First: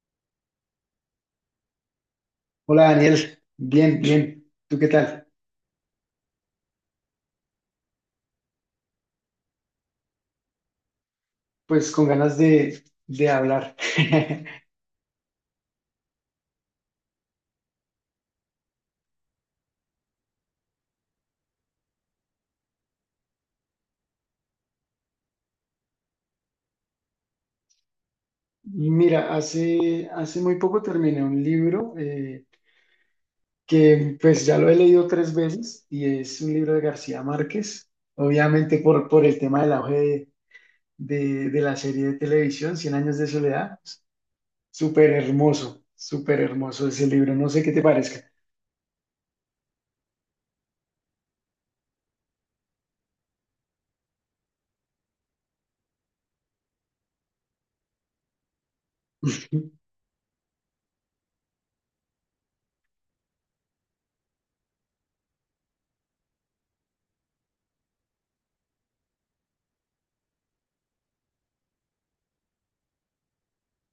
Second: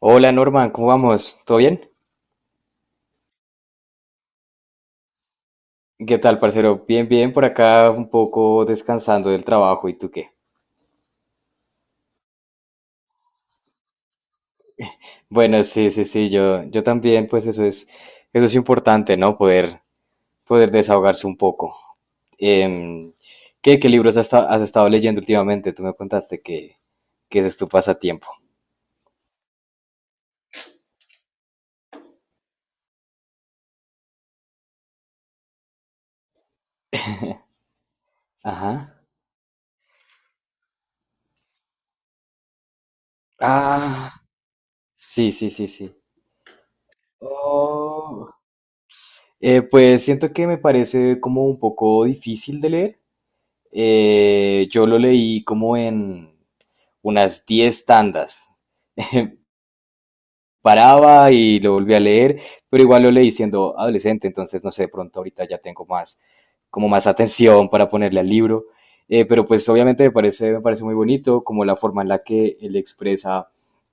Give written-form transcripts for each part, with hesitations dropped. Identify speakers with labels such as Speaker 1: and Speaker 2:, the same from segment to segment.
Speaker 1: Hola Norman, ¿cómo vamos? ¿Todo bien?
Speaker 2: Hola Daniel, bien, bien. ¿Tú qué tal?
Speaker 1: ¿Qué tal, parcero? Bien, bien, por acá un poco descansando del trabajo, ¿y tú qué?
Speaker 2: Pues con ganas de hablar.
Speaker 1: Bueno, sí, sí, sí, yo también, pues eso es importante, ¿no? Poder desahogarse un poco. Em, ¿Qué libros has estado leyendo últimamente? Tú me contaste que ese es tu pasatiempo.
Speaker 2: Mira, hace muy poco terminé un libro que pues ya lo he leído tres veces y es un libro de García Márquez, obviamente
Speaker 1: Ajá.
Speaker 2: por el tema del auge de la serie de televisión, Cien años de soledad.
Speaker 1: Ah, sí, sí, sí, sí.
Speaker 2: Súper hermoso ese libro, no sé qué te parezca.
Speaker 1: Oh. Pues siento que me parece como un poco difícil de leer. Yo lo leí como en unas 10 tandas. Paraba y lo volví a leer, pero igual lo leí siendo adolescente, entonces no sé, de pronto ahorita ya tengo más, como más atención para ponerle al libro, pero pues obviamente me parece muy bonito como la forma en la que él expresa,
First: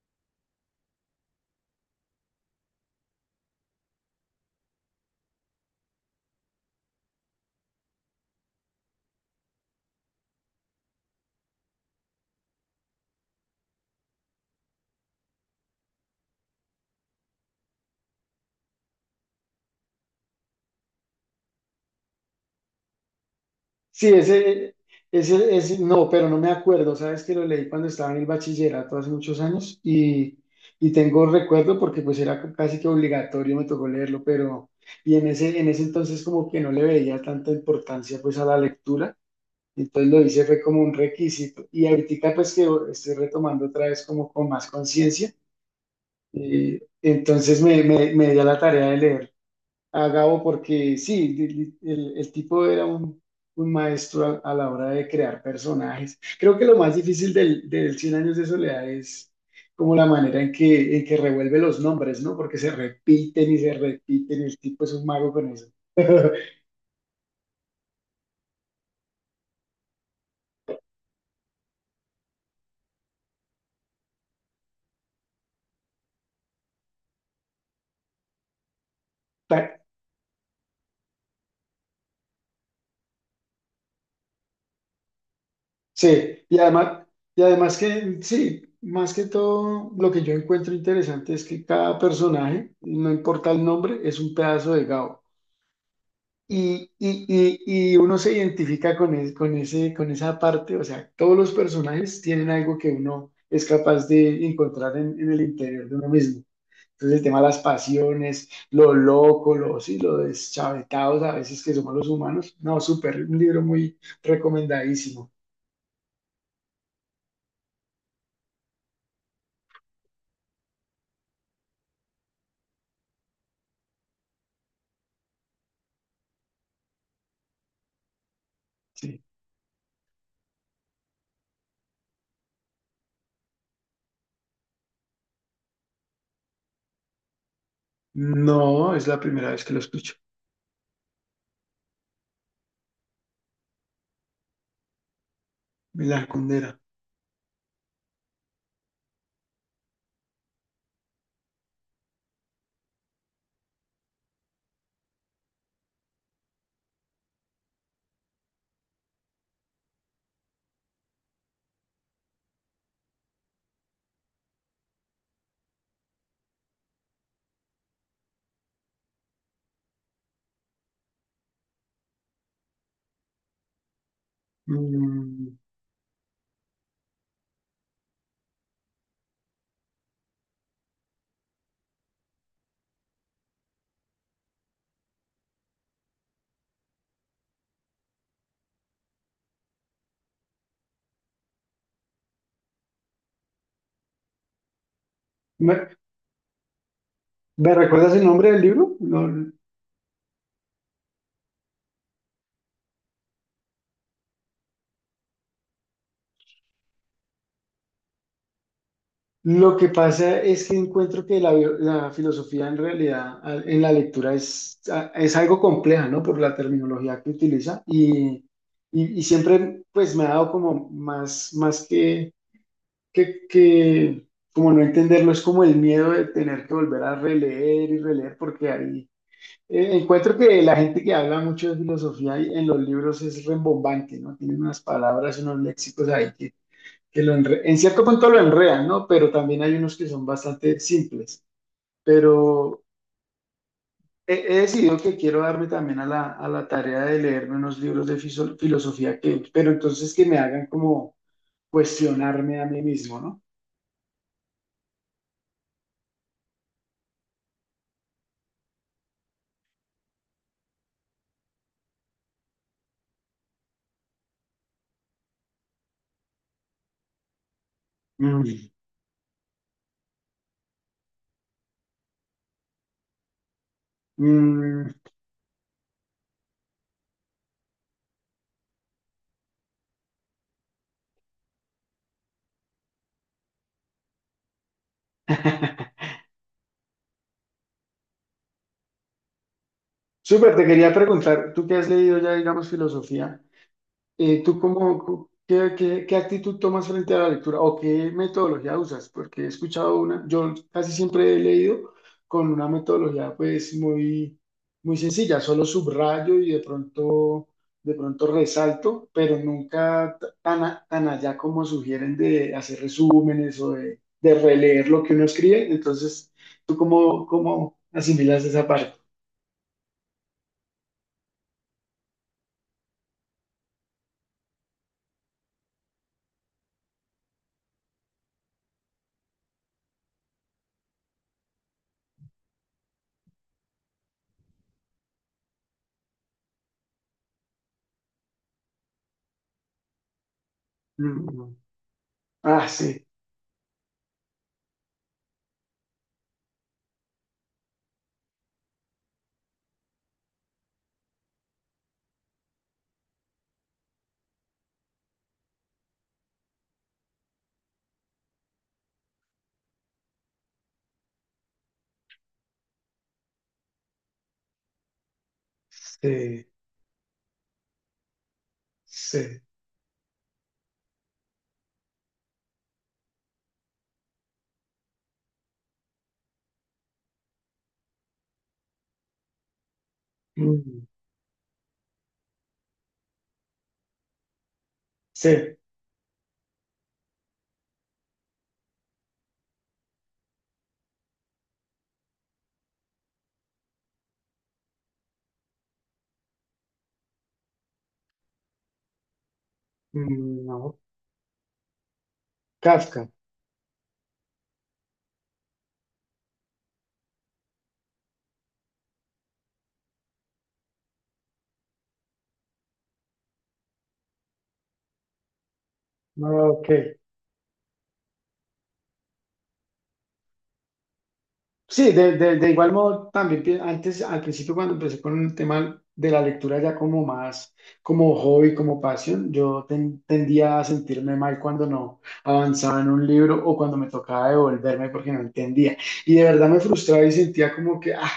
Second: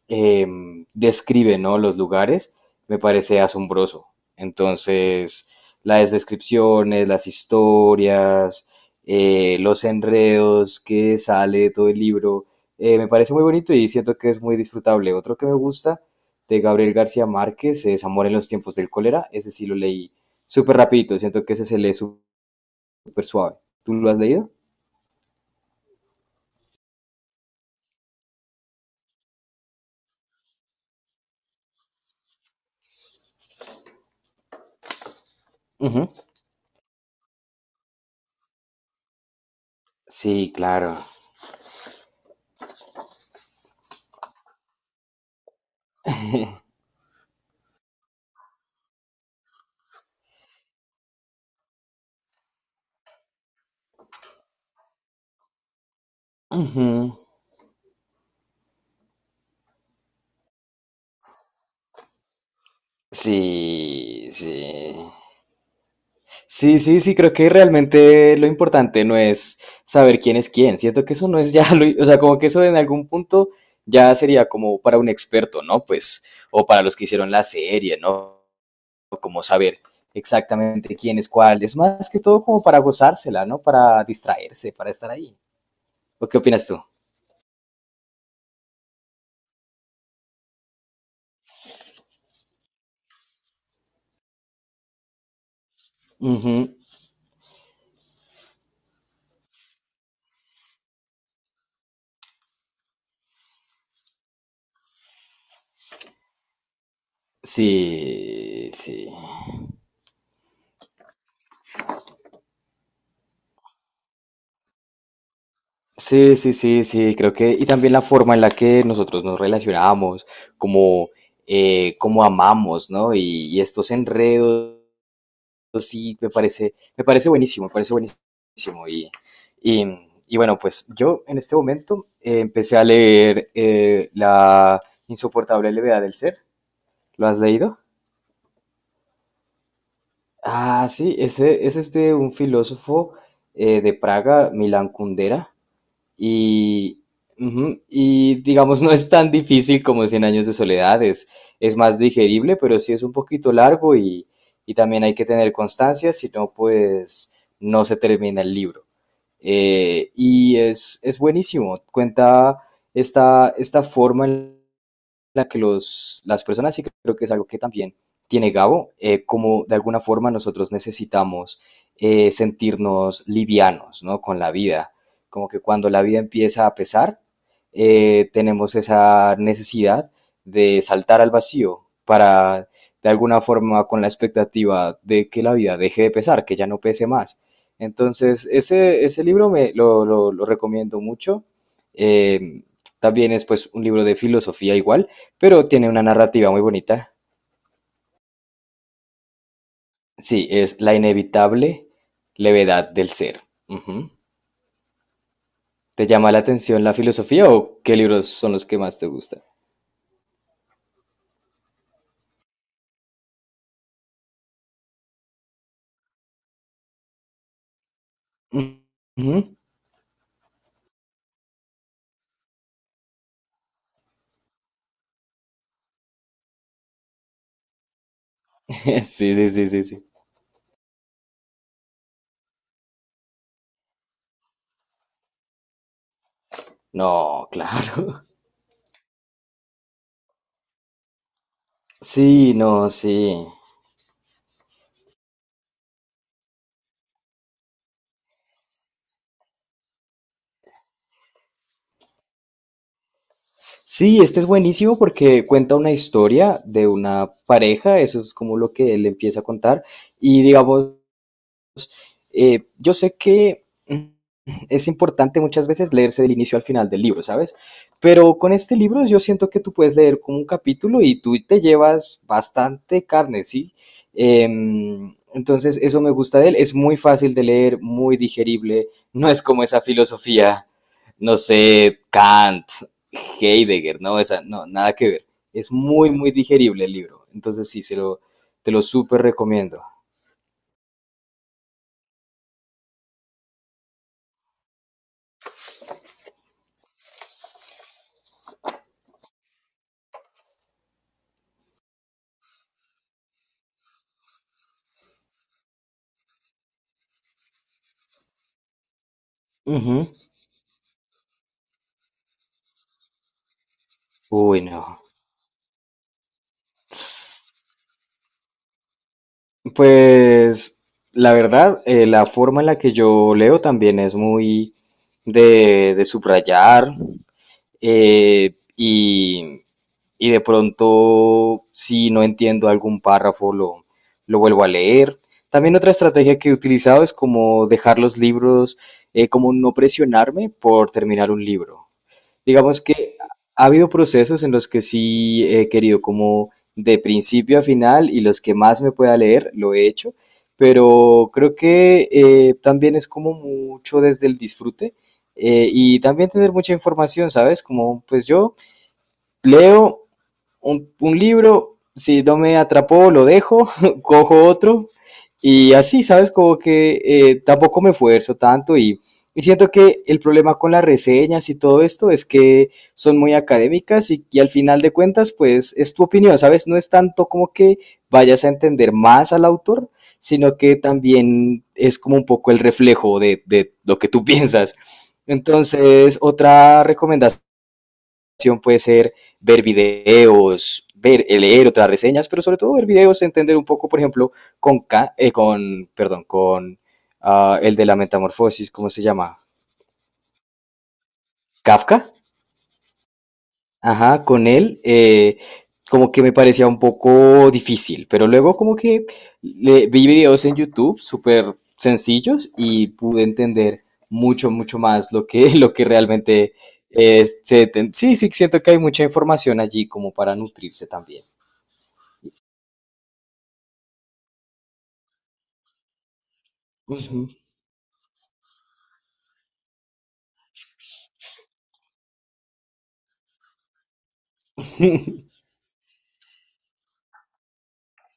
Speaker 1: describe, ¿no? Los lugares, me parece asombroso. Entonces, las descripciones, las historias, los enredos que sale de todo el libro, me parece muy bonito y siento que es muy disfrutable. Otro que me gusta de Gabriel García Márquez, es Amor en los tiempos del cólera. Ese sí lo leí súper rapidito, siento que ese se lee súper suave. ¿Tú
Speaker 2: Sí,
Speaker 1: lo has leído?
Speaker 2: ese, no, pero no me acuerdo. Sabes que lo leí cuando estaba en el bachillerato hace muchos años y tengo recuerdo porque pues era casi que obligatorio, me tocó leerlo, pero y en ese entonces
Speaker 1: Ujú.
Speaker 2: como que no le veía tanta importancia pues a la lectura, entonces lo hice
Speaker 1: Sí,
Speaker 2: fue como un
Speaker 1: claro.
Speaker 2: requisito y ahorita pues que estoy retomando otra vez como con más conciencia, entonces me di a la tarea de leer a Gabo porque sí, el tipo era un maestro a la hora de crear personajes. Creo que lo
Speaker 1: Ujú.
Speaker 2: más difícil del Cien años de soledad es como la manera en que revuelve los nombres, ¿no? Porque se
Speaker 1: Sí,
Speaker 2: repiten y el tipo es
Speaker 1: sí.
Speaker 2: un mago con eso.
Speaker 1: Sí, sí, sí, creo que realmente lo importante no es saber quién es quién. Siento que eso no es ya lo, o sea, como que eso en algún punto ya sería como para un experto, ¿no? Pues, o para los que hicieron la serie, ¿no? Como saber
Speaker 2: Ta-
Speaker 1: exactamente quién es cuál. Es más que todo como para gozársela, ¿no? Para distraerse, para estar ahí. ¿O qué
Speaker 2: Sí, y
Speaker 1: opinas tú?
Speaker 2: además, que, sí, más que todo, lo que yo encuentro interesante es que cada personaje, no importa el nombre, es un pedazo de Gabo.
Speaker 1: Ujú.
Speaker 2: Y, y- y uno se identifica con, es- con, ese, con esa parte, o sea, todos los personajes tienen algo que uno es capaz de encontrar en el interior de uno mismo. Entonces el tema de las pasiones,
Speaker 1: Sí,
Speaker 2: lo
Speaker 1: sí.
Speaker 2: loco, lo, sí, lo deschavetados a veces que somos los humanos. No, súper, un libro muy recomendadísimo.
Speaker 1: Sí, sí, sí, sí, creo que, y también la forma en la que nosotros nos relacionamos, como, como amamos, ¿no? Y estos enredos sí, me parece buenísimo, me parece buenísimo.
Speaker 2: Sí.
Speaker 1: Y, y bueno, pues yo en este momento empecé a leer la insoportable levedad del ser. ¿Lo has leído?
Speaker 2: No, es la primera vez que lo escucho.
Speaker 1: Ah, sí, ese es este un filósofo de Praga, Milan Kundera.
Speaker 2: La Condera.
Speaker 1: Y, ujú, y digamos, no es tan difícil como Cien años de soledad, es más digerible, pero sí es un poquito largo y también hay que tener constancia, si no, pues no se termina el libro. Y es buenísimo, cuenta esta forma en la que las personas, y creo que es algo que también tiene Gabo, como de alguna forma nosotros necesitamos sentirnos livianos, ¿no? Con la vida. Como
Speaker 2: Mm,
Speaker 1: que cuando la vida empieza a pesar, tenemos esa necesidad de saltar al vacío para, de alguna forma, con la expectativa de que la vida deje de pesar, que ya no pese más. Entonces, ese libro me lo recomiendo mucho. Eh, también es pues un libro de filosofía igual pero
Speaker 2: ¿Me,
Speaker 1: tiene una narrativa muy bonita.
Speaker 2: me recuerdas el nombre del libro? No.
Speaker 1: Sí, es la inevitable levedad del ser. Ujú. ¿Te llama la atención la filosofía o qué libros son los que más te gustan?
Speaker 2: Lo que pasa es que encuentro que la filosofía en realidad en la lectura es algo compleja, ¿no? Por la terminología que utiliza y
Speaker 1: Ujú.
Speaker 2: siempre pues me ha dado como más, más que como no entenderlo, es como el miedo de tener que volver a releer y releer porque ahí
Speaker 1: Sí, sí, sí, sí, sí.
Speaker 2: encuentro que la gente que habla mucho de filosofía y en los libros es rembombante, ¿no? Tienen unas palabras, unos léxicos ahí que lo
Speaker 1: No,
Speaker 2: en cierto
Speaker 1: claro.
Speaker 2: punto lo enredan, ¿no? Pero también hay unos que son bastante simples.
Speaker 1: Sí, no,
Speaker 2: Pero
Speaker 1: sí.
Speaker 2: he decidido que quiero darme también a la tarea de leerme unos libros de filosofía que, pero entonces que me hagan como cuestionarme a mí mismo, ¿no?
Speaker 1: Sí, este es buenísimo porque cuenta una historia de una pareja, eso es como lo que él empieza a contar, y digamos, yo sé que es importante muchas veces leerse del inicio al final del libro, ¿sabes? Pero
Speaker 2: Mm,
Speaker 1: con este libro yo siento que tú puedes leer como un capítulo y tú te llevas bastante carne, ¿sí?
Speaker 2: mm.
Speaker 1: Entonces eso me gusta de él, es muy fácil de leer, muy digerible, no es como esa filosofía, no sé, Kant, Heidegger, no, esa, no, nada que ver. Es muy, muy digerible el libro, entonces sí, te lo súper recomiendo.
Speaker 2: Súper, te quería preguntar, tú qué has leído ya, digamos, filosofía. ¿Tú cómo, qué, qué- qué actitud tomas frente a la lectura o qué metodología usas? Porque he escuchado yo casi siempre he leído con una metodología pues muy, muy sencilla, solo subrayo y de pronto resalto, pero
Speaker 1: Ujú.
Speaker 2: nunca tan allá como sugieren de hacer resúmenes o de
Speaker 1: Uy,
Speaker 2: releer
Speaker 1: no.
Speaker 2: lo que uno escribe. Entonces, ¿tú cómo asimilas esa parte?
Speaker 1: Pues la verdad, la forma en la que yo leo también es muy de subrayar eh, y, y de pronto si no entiendo algún párrafo lo vuelvo a leer. También otra estrategia que he utilizado es como dejar los libros, como no presionarme por terminar un
Speaker 2: Mm,
Speaker 1: libro.
Speaker 2: ah,
Speaker 1: Digamos
Speaker 2: sí,
Speaker 1: que ha habido procesos en los que sí he querido como de principio a final y los que más me pueda leer lo he hecho, pero creo que también es como mucho desde el disfrute y también tener mucha información, ¿sabes? Como pues yo leo un libro, si no me atrapó, lo dejo, cojo otro y así, ¿sabes?
Speaker 2: sí,
Speaker 1: Como que tampoco me esfuerzo tanto
Speaker 2: sí,
Speaker 1: y siento que el problema con las reseñas y todo esto es que son muy académicas y al final de cuentas, pues es tu opinión, ¿sabes? No es tanto como que vayas a entender más al autor, sino que
Speaker 2: mm,
Speaker 1: también es como un poco el reflejo de lo que tú piensas.
Speaker 2: sí.
Speaker 1: Entonces, otra recomendación puede ser ver videos, ver, leer otras reseñas, pero sobre todo ver videos, entender un poco, por ejemplo, con, con perdón, con el de la metamorfosis, ¿cómo se llama?
Speaker 2: Mm, no,
Speaker 1: Kafka,
Speaker 2: Kafka.
Speaker 1: ajá, con él, como que me parecía un poco difícil, pero luego como que vi videos en YouTube súper sencillos y pude entender mucho, mucho más lo que, lo que realmente...
Speaker 2: Ok.
Speaker 1: sí, sí, siento que hay mucha información allí como para nutrirse también.
Speaker 2: Sí, de igual modo también antes, al principio cuando empecé con el tema de la lectura ya como
Speaker 1: Ujú.
Speaker 2: más, como hobby, como pasión, yo tendía a sentirme mal cuando no avanzaba en un libro o cuando me tocaba devolverme porque no entendía. Y de verdad me frustraba y sentía como que, ah,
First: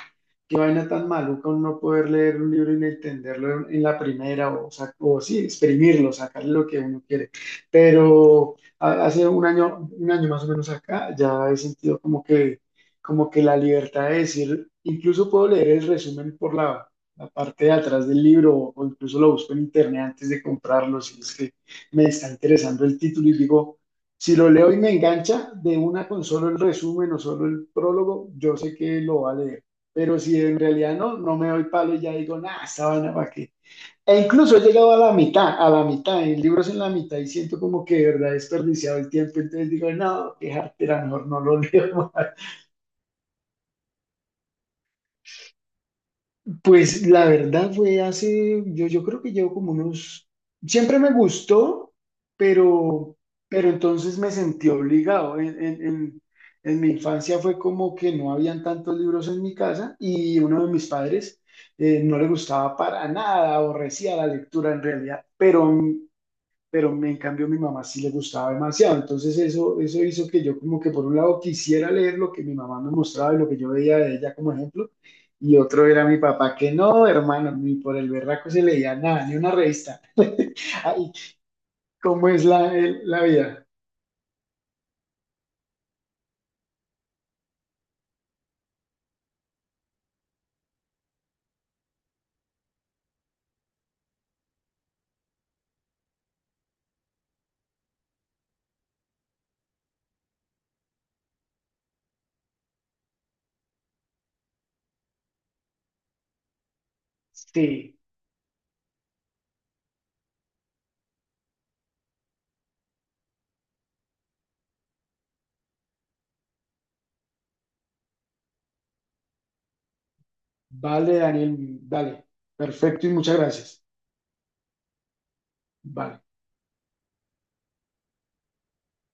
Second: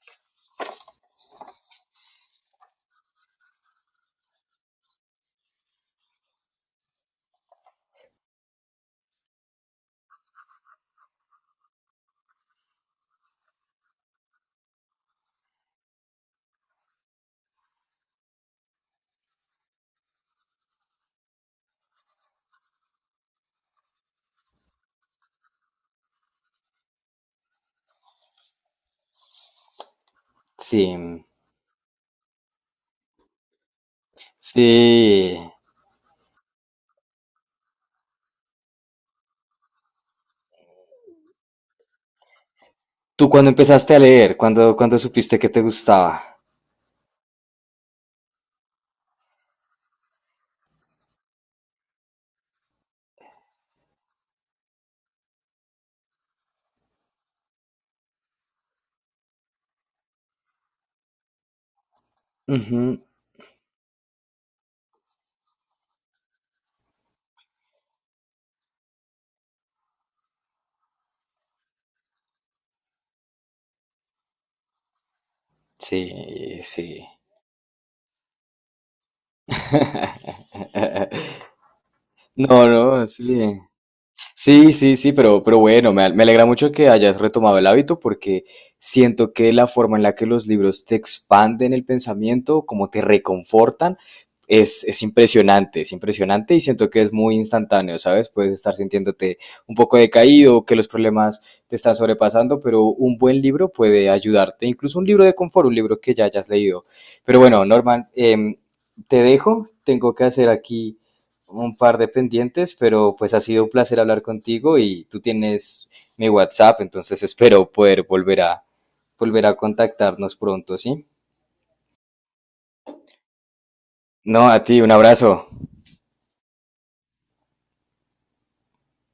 Speaker 2: qué vaina tan maluca no poder leer un libro y no entenderlo en la primera o sí, exprimirlo, sacarle lo que uno quiere. Pero hace un año más o menos acá, ya he sentido como que la libertad de decir, incluso puedo leer el resumen por la parte de atrás del libro o incluso lo busco en internet antes de comprarlo, si es que me está interesando el título y digo, si lo leo y me engancha de una con solo el resumen o solo el prólogo, yo sé que lo va a leer. Pero si en realidad
Speaker 1: Sí,
Speaker 2: no, no me doy palo y ya digo, nada, esta vaina para qué. E incluso he llegado
Speaker 1: sí.
Speaker 2: a la mitad, en libros en la mitad y siento como que de verdad he desperdiciado el tiempo, entonces digo, no, qué jartera, mejor no lo leo más.
Speaker 1: ¿Tú cuando empezaste a leer? ¿Cuándo supiste que te gustaba?
Speaker 2: Pues la verdad fue hace, yo creo que llevo como unos, siempre me gustó, pero, pero entonces me sentí obligado. En mi infancia fue como que no habían tantos libros en mi casa y uno de mis padres no le gustaba
Speaker 1: Ujú.
Speaker 2: para nada, aborrecía la lectura en realidad, pero en cambio mi mamá sí le gustaba demasiado. Entonces eso hizo que yo como que por un lado quisiera leer lo que mi mamá me mostraba y lo que yo veía de ella como ejemplo, y otro era mi papá
Speaker 1: Sí,
Speaker 2: que
Speaker 1: sí.
Speaker 2: no, hermano, ni por el berraco se leía nada, ni una revista. Ay, ¿cómo es
Speaker 1: No,
Speaker 2: la, el-
Speaker 1: no,
Speaker 2: la
Speaker 1: sí.
Speaker 2: vida?
Speaker 1: Sí, sí, sí, pero bueno, me alegra mucho que hayas retomado el hábito porque siento que la forma en la que los libros te expanden el pensamiento, como te reconfortan, es impresionante y siento que es muy instantáneo, ¿sabes? Puedes estar sintiéndote un poco decaído, que los problemas te están sobrepasando, pero un buen libro puede ayudarte, incluso un libro de confort, un libro que ya hayas leído. Pero bueno,
Speaker 2: Sí,
Speaker 1: Norman, te dejo, tengo que hacer aquí un par de pendientes, pero pues ha sido un placer hablar contigo y tú tienes mi WhatsApp, entonces espero poder volver a contactarnos pronto, ¿sí?
Speaker 2: vale, Daniel, vale, perfecto y muchas gracias.
Speaker 1: No, a ti, un abrazo.
Speaker 2: Vale.